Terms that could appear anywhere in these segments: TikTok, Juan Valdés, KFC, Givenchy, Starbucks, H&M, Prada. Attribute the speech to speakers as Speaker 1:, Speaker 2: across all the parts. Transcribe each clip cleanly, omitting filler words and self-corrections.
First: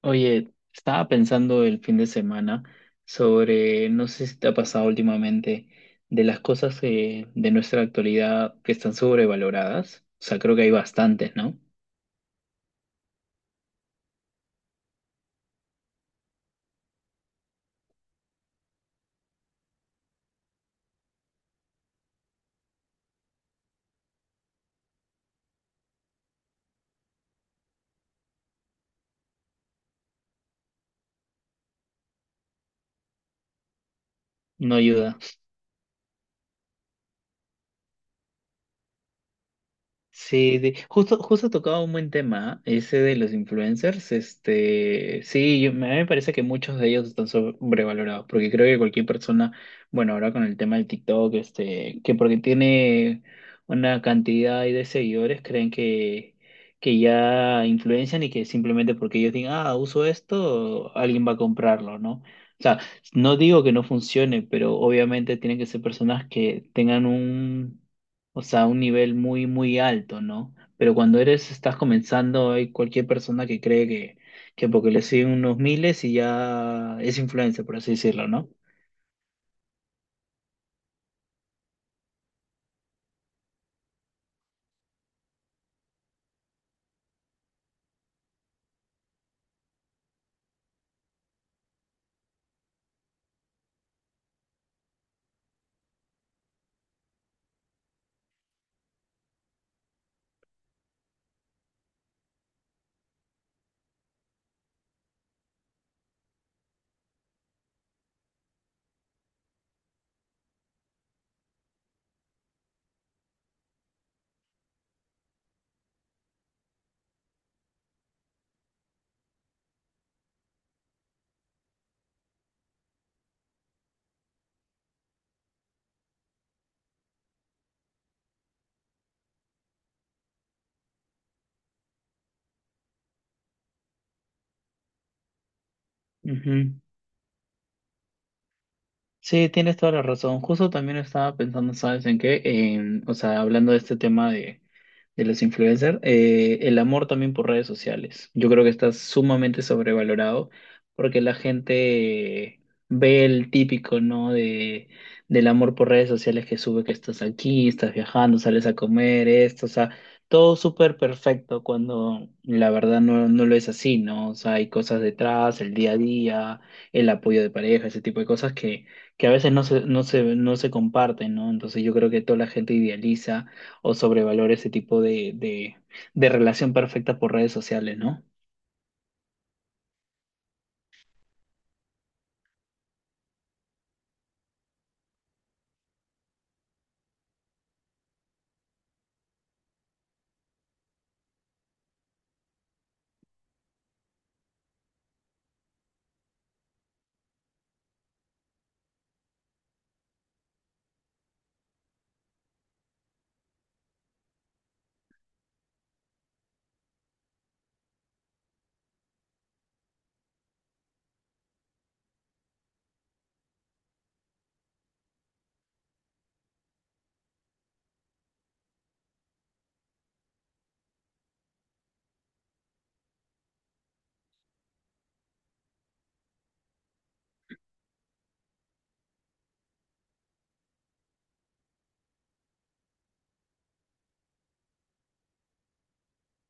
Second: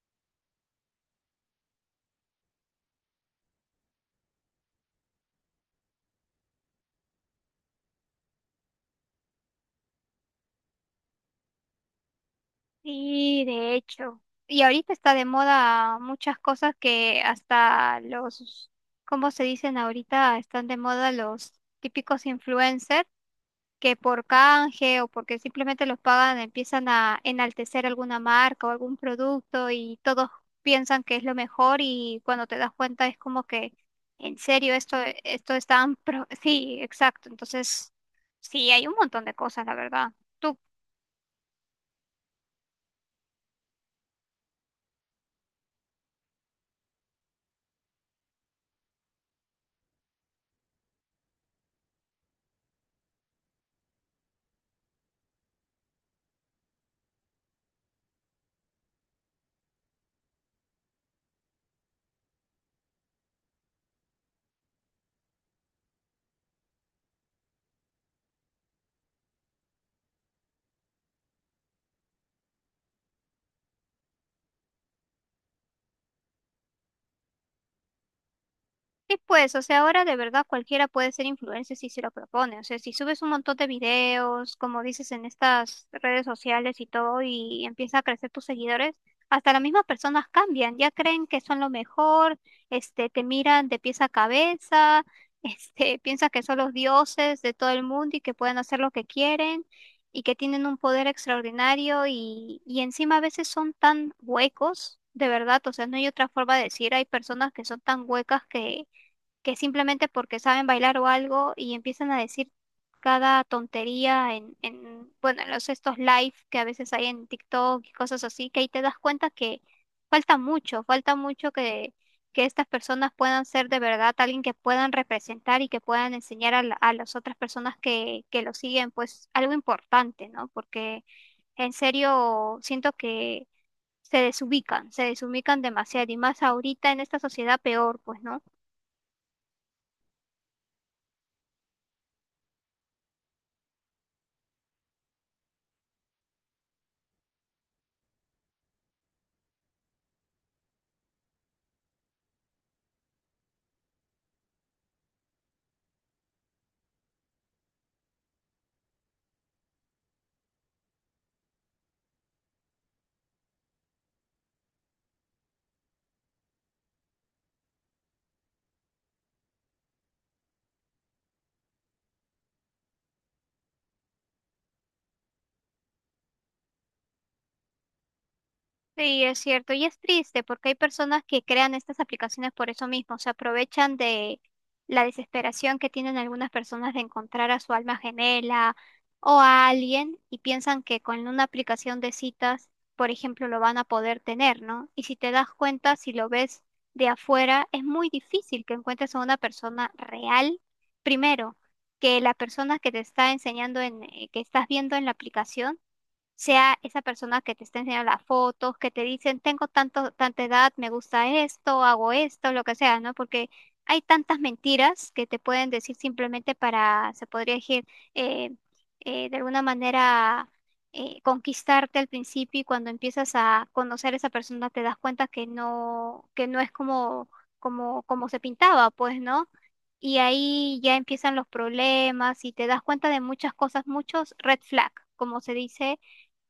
Speaker 1: Oye, estaba pensando el fin de semana sobre, no sé si te ha pasado últimamente, de las cosas de nuestra actualidad que están sobrevaloradas. O sea, creo que hay bastantes, ¿no?
Speaker 2: Sí, de hecho. Y ahorita está de moda muchas cosas que hasta los, ¿cómo se dicen ahorita? Están de moda los típicos influencers que por canje o porque simplemente los pagan empiezan a enaltecer alguna marca o algún producto y todos piensan que es lo mejor y cuando te das cuenta es como que, en serio,
Speaker 1: No
Speaker 2: esto,
Speaker 1: ayuda.
Speaker 2: esto está... Sí, exacto. Entonces, sí, hay un montón de cosas, la verdad.
Speaker 1: Sí, justo, justo tocaba un buen tema, ¿eh? Ese de los influencers. Este, sí, a mí me parece que muchos de ellos están sobrevalorados, porque creo que cualquier persona, bueno, ahora con el tema del TikTok, este, que porque tiene una cantidad ahí de seguidores, creen que ya influencian y que simplemente porque ellos digan, ah, uso esto, alguien va a comprarlo, ¿no? O sea, no digo que no funcione, pero obviamente tienen que ser personas que tengan un o sea, un nivel muy, muy alto, ¿no? Pero cuando eres, estás comenzando, hay cualquier persona que cree que porque le siguen unos miles y ya es influencer, por así decirlo, no.
Speaker 2: Sí, pues, o sea, ahora de verdad cualquiera puede ser influencer si se lo propone. O sea, si subes un montón de videos, como dices, en estas redes sociales y todo, y empieza a crecer tus seguidores, hasta las mismas personas cambian, ya creen que son lo mejor, te miran de pies a cabeza, piensas que son los dioses de todo el mundo y que pueden hacer lo que quieren y que tienen un poder extraordinario y encima a veces son tan huecos, de verdad, o sea, no hay otra forma de decir, hay personas que son tan huecas que simplemente porque saben bailar o algo y empiezan a decir cada tontería en en los estos live que a veces hay en TikTok y cosas así, que ahí te das cuenta que falta mucho que estas personas puedan ser de verdad alguien que puedan representar y que puedan enseñar a, a las otras personas que lo siguen, pues algo importante, ¿no? Porque en serio siento que se desubican demasiado y más
Speaker 1: Ujú.
Speaker 2: ahorita en esta sociedad peor, pues, ¿no?
Speaker 1: Sí, tienes toda la razón. Justo también estaba pensando, ¿sabes en qué? En, o sea, hablando de este tema de los influencers, el amor también por redes sociales. Yo creo que está sumamente sobrevalorado porque la gente ve el típico, ¿no? De, del amor por redes sociales que sube que estás aquí, estás viajando, sales a comer, esto, o sea, todo súper perfecto cuando la verdad no, no lo es así, ¿no? O sea, hay cosas detrás, el día a día, el apoyo de pareja, ese tipo de cosas que a veces no se, no se, no se comparten, ¿no? Entonces yo creo que toda la gente idealiza o sobrevalora ese tipo de relación perfecta por redes sociales, ¿no?
Speaker 2: Sí, es cierto, y es triste porque hay personas que crean estas aplicaciones por eso mismo, se aprovechan de la desesperación que tienen algunas personas de encontrar a su alma gemela o a alguien y piensan que con una aplicación de citas, por ejemplo, lo van a poder tener, ¿no? Y si te das cuenta, si lo ves de afuera, es muy difícil que encuentres a una persona real, primero, que la persona que te está enseñando que estás viendo en la aplicación sea esa persona que te está enseñando las fotos, que te dicen, tengo tanto, tanta edad, me gusta esto, hago esto, lo que sea, ¿no? Porque hay tantas mentiras que te pueden decir simplemente para, se podría decir, eh, de alguna manera conquistarte al principio y cuando empiezas a conocer a esa persona te das cuenta que no es como, como se pintaba, pues, ¿no? Y ahí ya empiezan los problemas y te das cuenta de muchas cosas, muchos red flag, como se dice,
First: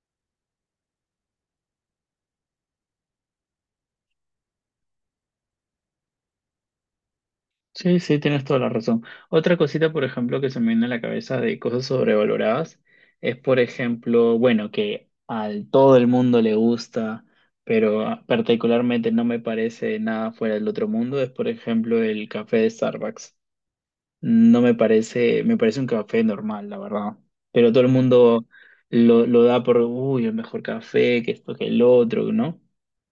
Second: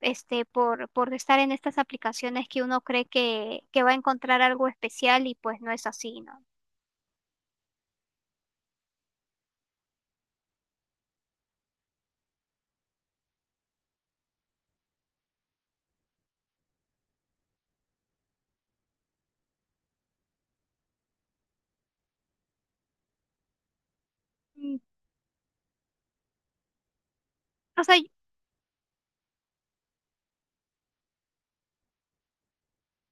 Speaker 2: por estar en estas aplicaciones que uno cree que va a encontrar algo especial y pues no es así, ¿no?
Speaker 1: Sí, sí, tienes toda la razón. Otra cosita, por ejemplo, que se me viene a la cabeza de cosas sobrevaloradas es, por ejemplo, bueno, que a todo el mundo le gusta, pero ah, particularmente no me parece nada fuera del otro mundo, es, por ejemplo, el café de Starbucks. No me
Speaker 2: Mm.
Speaker 1: parece, me parece un café normal, la verdad. Pero todo
Speaker 2: O
Speaker 1: el
Speaker 2: sea,
Speaker 1: mundo lo da por, uy, el mejor café, que esto, que el otro, ¿no?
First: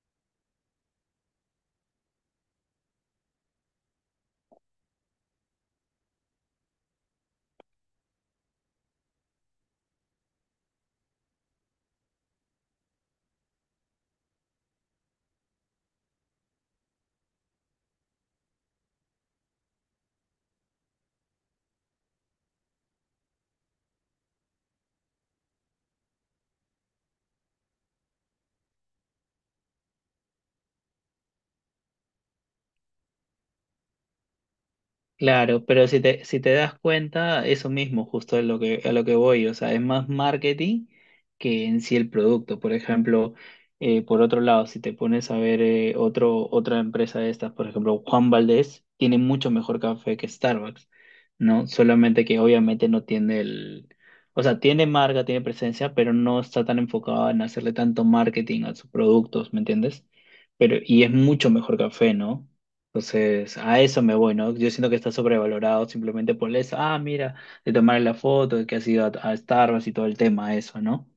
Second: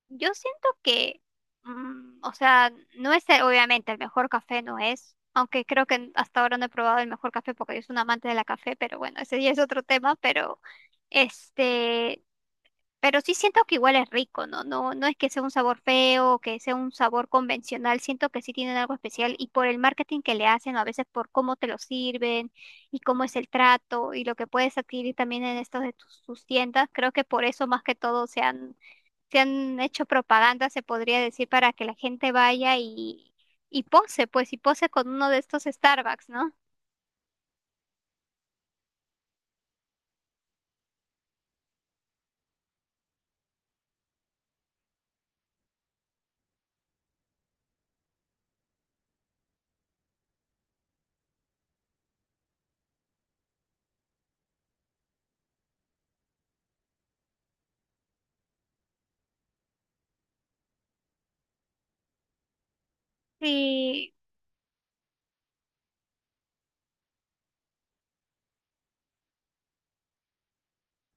Speaker 2: yo siento que, mm, o sea, no es el- obviamente el mejor café, no es, aunque creo que hasta ahora no he probado el mejor café porque yo soy un amante de la café, pero bueno, ese ya es otro tema, pero este... Pero sí siento que igual es rico, ¿no? No, no es que sea un sabor feo, que sea un sabor convencional, siento que sí tienen algo especial y por el marketing que le hacen, o a veces por cómo te lo sirven y cómo es el trato y lo que puedes adquirir también en estos de sus tiendas, creo que por eso más que todo se han hecho propaganda, se podría decir, para que la gente vaya y pose, pues, y pose con uno de estos
Speaker 1: Claro, pero
Speaker 2: Starbucks,
Speaker 1: si
Speaker 2: ¿no?
Speaker 1: te das cuenta, eso mismo justo es lo que, a lo que voy, o sea, es más marketing que en sí el producto. Por ejemplo, por otro lado, si te pones a ver otro, otra empresa de estas, por ejemplo, Juan Valdez tiene mucho mejor café que Starbucks, ¿no? Solamente que obviamente no tiene el, o sea, tiene marca, tiene presencia, pero no está tan enfocado en hacerle tanto marketing a sus productos, ¿me entiendes? Pero, y es mucho mejor café, ¿no? Entonces, a eso
Speaker 2: Sí.
Speaker 1: me voy, ¿no? Yo siento que está sobrevalorado simplemente por eso. Ah, mira, de tomar la foto, de que has ido a Starbucks y todo el tema, eso, ¿no?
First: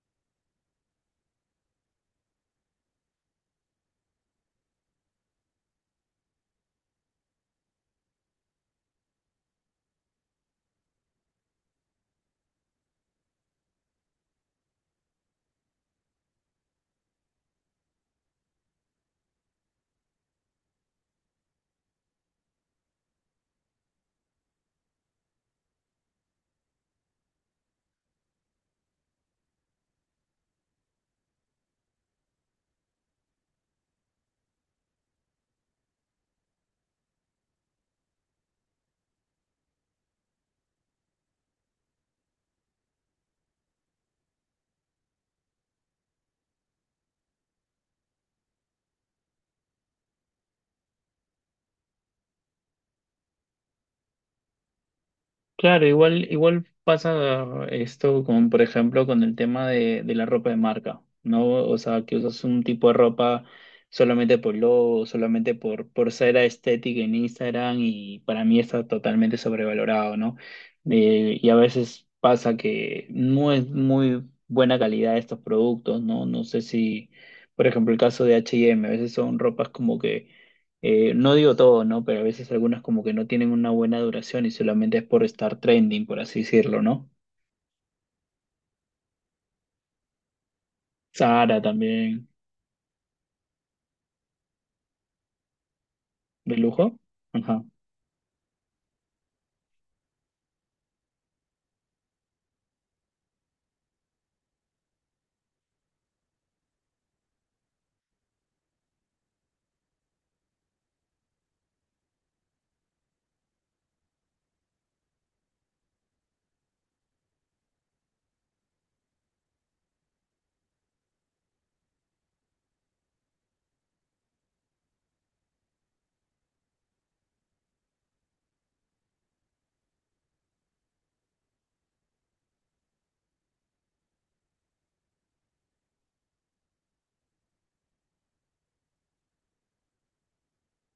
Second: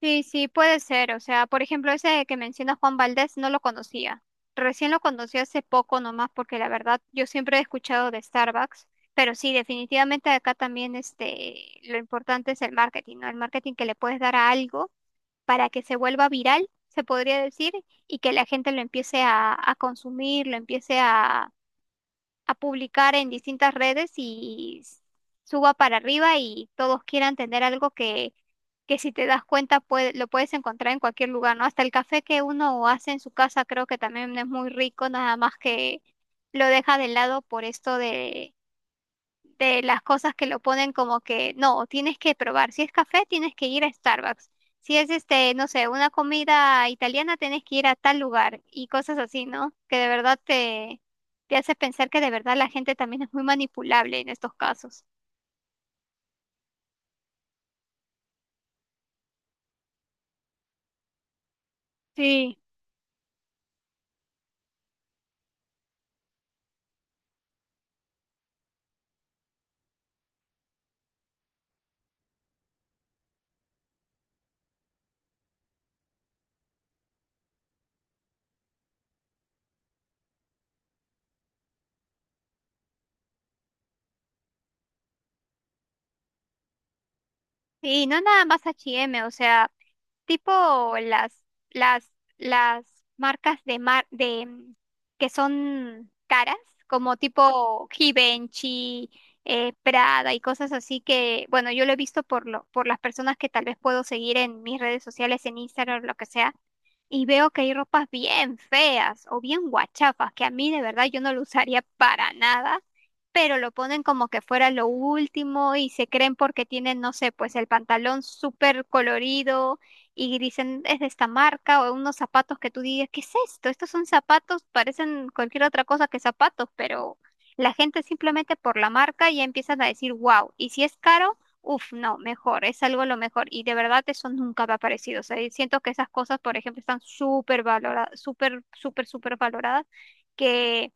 Speaker 2: Sí, sí, puede ser. O sea, por ejemplo, ese que menciona Juan Valdés no lo conocía. Recién lo conocí hace poco nomás porque la verdad yo siempre he escuchado de Starbucks, pero sí, definitivamente acá también lo importante es el marketing, ¿no? El marketing que le puedes dar a algo para que se vuelva viral, se podría decir, y que la gente lo empiece a consumir, lo empiece a publicar en distintas redes y suba para arriba y todos quieran tener algo que si te das cuenta puede, lo puedes encontrar en cualquier lugar, ¿no? Hasta el café que uno hace en su casa creo que también es muy rico, nada más que lo deja de lado por esto de las cosas que lo ponen como que no, tienes que probar. Si es café, tienes que ir a Starbucks. Si es no sé, una comida italiana, tienes que ir a tal lugar y cosas así, ¿no? Que de verdad te, te hace pensar que de verdad la gente también es muy manipulable en estos casos.
Speaker 1: Claro, igual, igual pasa esto como por ejemplo con el tema de la ropa de marca, ¿no? O sea, que usas
Speaker 2: Sí.
Speaker 1: un tipo de ropa solamente por logo, solamente por ser estética en Instagram y para mí está totalmente sobrevalorado, ¿no? Y a veces pasa que no es muy buena calidad estos productos, ¿no? No sé si, por ejemplo, el caso de H&M, a veces son ropas como que no digo todo, ¿no? Pero a veces algunas como que no tienen una buena duración y solamente es por estar trending, por así decirlo, ¿no?
Speaker 2: Sí, no nada más H&M, o sea, tipo
Speaker 1: Sara
Speaker 2: las
Speaker 1: también,
Speaker 2: las marcas de que son caras,
Speaker 1: de lujo.
Speaker 2: como
Speaker 1: Ajá.
Speaker 2: tipo Givenchy, Prada y cosas así que, bueno, yo lo he visto por lo por las personas que tal vez puedo seguir en mis redes sociales, en Instagram, lo que sea, y veo que hay ropas bien feas o bien guachafas que a mí de verdad yo no lo usaría para nada pero lo ponen como que fuera lo último y se creen porque tienen, no sé, pues el pantalón súper colorido y dicen es de esta marca o unos zapatos que tú digas, ¿qué es esto? Estos son zapatos, parecen cualquier otra cosa que zapatos, pero la gente simplemente por la marca ya empiezan a decir, wow, y si es caro, uff, no, mejor, es algo lo mejor. Y de verdad eso nunca me ha parecido. O sea, y siento que esas cosas, por ejemplo, están súper valoradas, súper, súper, súper valoradas. que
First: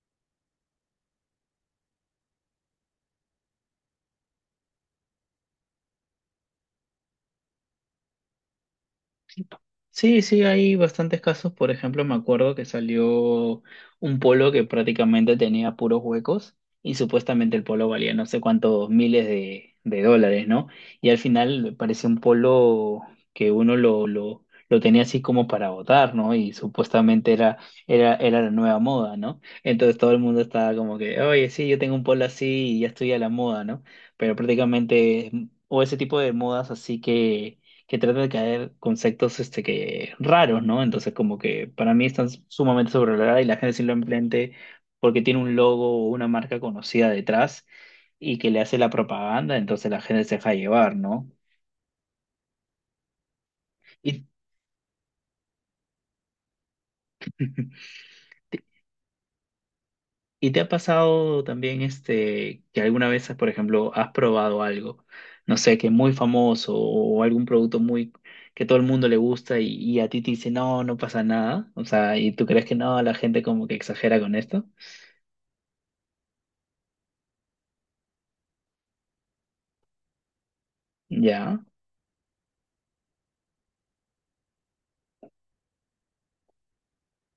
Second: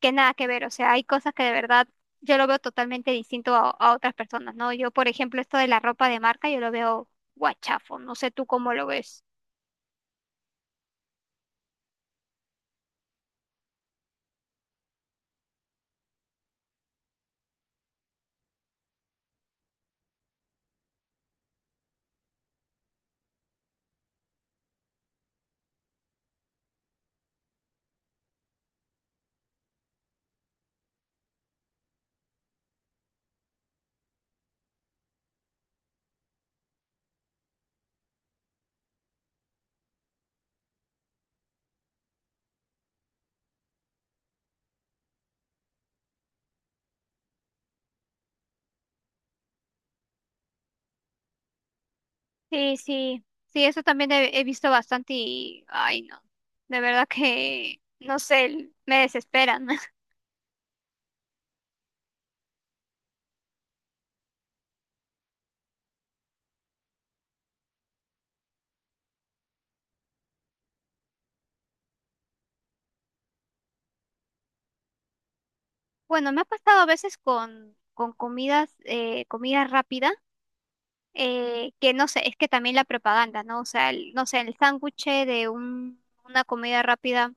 Speaker 2: que nada que ver, o sea, hay cosas que de verdad yo lo veo totalmente distinto a otras personas, ¿no? Yo, por ejemplo, esto de la ropa de marca, yo lo veo guachafo, no sé tú cómo lo ves.
Speaker 1: Sí, sí, hay bastantes casos. Por ejemplo, me acuerdo que salió un polo que prácticamente tenía puros huecos y supuestamente el polo valía no sé cuántos miles de dólares, ¿no? Y al final parecía un polo que uno lo tenía así como para votar, ¿no? Y supuestamente era la nueva moda, ¿no? Entonces todo el mundo estaba como que, oye, sí, yo tengo un polo así y ya estoy a la moda, ¿no? Pero prácticamente, o ese tipo de modas así que trata de caer conceptos este, que, raros, ¿no? Entonces, como que para mí están sumamente sobrevaloradas y la gente simplemente porque tiene un logo o una marca conocida detrás y que le hace la propaganda, entonces la gente se deja llevar, ¿no?
Speaker 2: Sí, sí, sí, eso también
Speaker 1: ¿Y,
Speaker 2: he visto bastante y, ay, no, de verdad que, no sé, me desesperan.
Speaker 1: y te ha pasado también este, que alguna vez, por ejemplo, has probado algo, no sé, que es muy famoso o algún producto muy que todo el mundo le gusta y a ti te dice, no, no pasa nada, o sea, y tú crees que no, la gente como que exagera con esto,
Speaker 2: Bueno, me ha pasado a veces con comidas, comida rápida.
Speaker 1: ya.
Speaker 2: Que no sé, es que también la propaganda, ¿no? O sea, no sé, el sándwich de una comida rápida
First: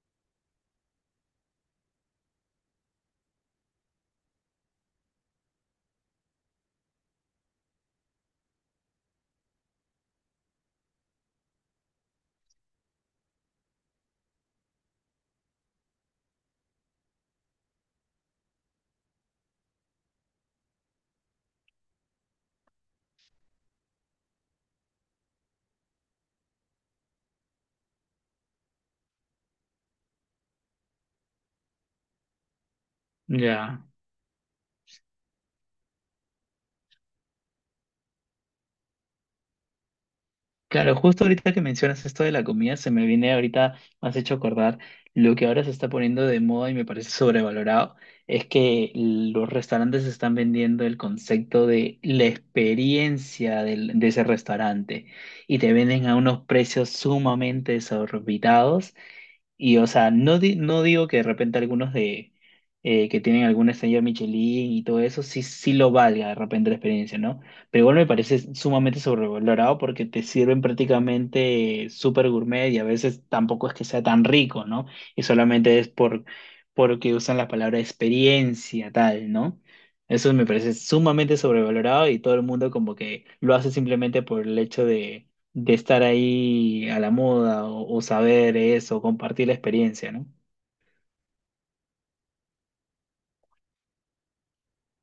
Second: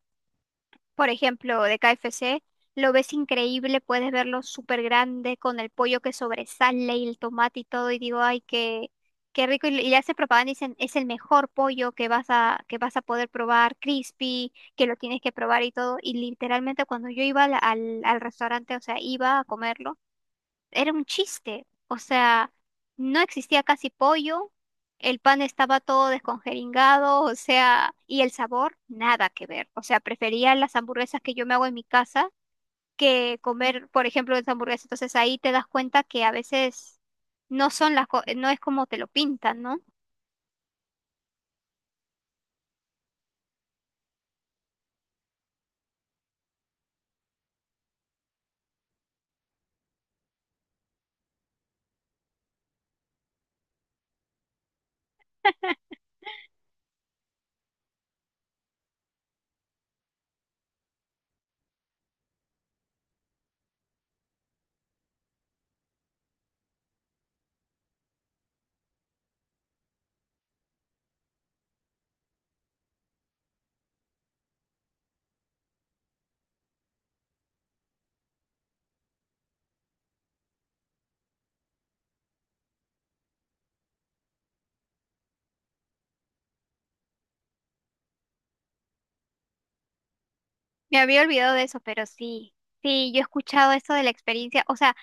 Speaker 2: por ejemplo, de KFC, lo ves increíble, puedes verlo súper grande con el pollo que sobresale y el tomate y todo, y digo, ay, qué, qué rico, y le hace propaganda y dicen, es el mejor pollo que vas a poder probar, crispy, que lo tienes que probar y todo, y literalmente cuando yo iba al restaurante, o sea, iba a comerlo, era un chiste. O sea, no existía casi pollo, el pan estaba todo descongeringado, o sea, y el sabor nada que ver. O sea, prefería las hamburguesas que yo me hago en mi casa que
Speaker 1: Ya,
Speaker 2: comer, por ejemplo, esa hamburguesa. Entonces ahí te das cuenta que a veces no es como te lo pintan, ¿no?
Speaker 1: claro, justo ahorita que mencionas esto de la comida, se me viene ahorita, me has hecho acordar, lo que ahora se está poniendo de moda y me parece sobrevalorado, es que los restaurantes están vendiendo el concepto de la experiencia de ese restaurante y te venden a unos precios sumamente desorbitados. Y, o sea, no, no digo que de repente algunos de que tienen alguna estrella Michelin y todo eso, sí, sí lo valga de repente la experiencia, ¿no? Pero igual me parece sumamente sobrevalorado porque te sirven prácticamente súper gourmet y a veces tampoco es que sea tan rico, ¿no? Y solamente es por porque usan la palabra experiencia, tal, ¿no? Eso me parece sumamente sobrevalorado y todo el mundo como que lo hace simplemente por el hecho de estar ahí a la moda o saber eso, compartir la experiencia, ¿no?
Speaker 2: Me había olvidado de eso, pero sí, sí, yo he escuchado eso de la experiencia. O sea,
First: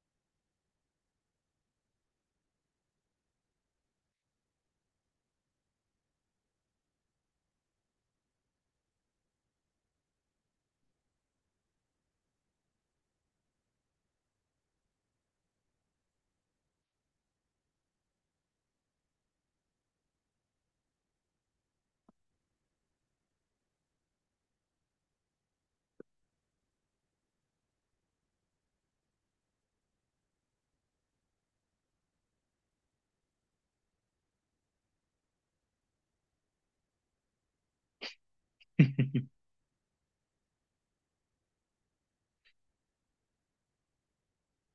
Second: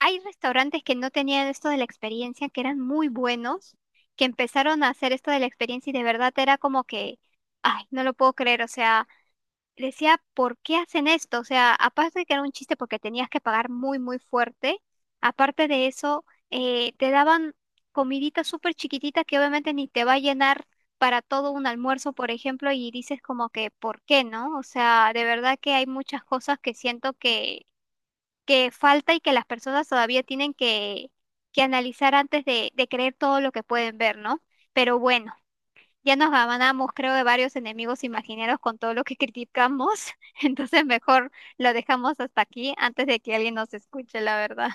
Speaker 2: hay restaurantes que no tenían esto de la experiencia, que eran muy buenos, que empezaron a hacer esto de la experiencia y de verdad era como que, ay, no lo puedo creer, o sea, decía, ¿por qué hacen esto? O sea, aparte de que era un chiste porque tenías que pagar muy, muy fuerte, aparte de eso, te daban comidita súper chiquitita que obviamente ni te va a llenar para todo un almuerzo, por ejemplo, y dices como que, ¿por qué no? O sea, de verdad que hay muchas cosas que siento que falta y que las personas todavía tienen que analizar antes de creer todo lo que pueden ver, ¿no? Pero bueno, ya nos ganamos, creo, de varios enemigos imaginarios con todo lo que criticamos, entonces mejor lo dejamos hasta aquí antes de que alguien nos escuche, la verdad.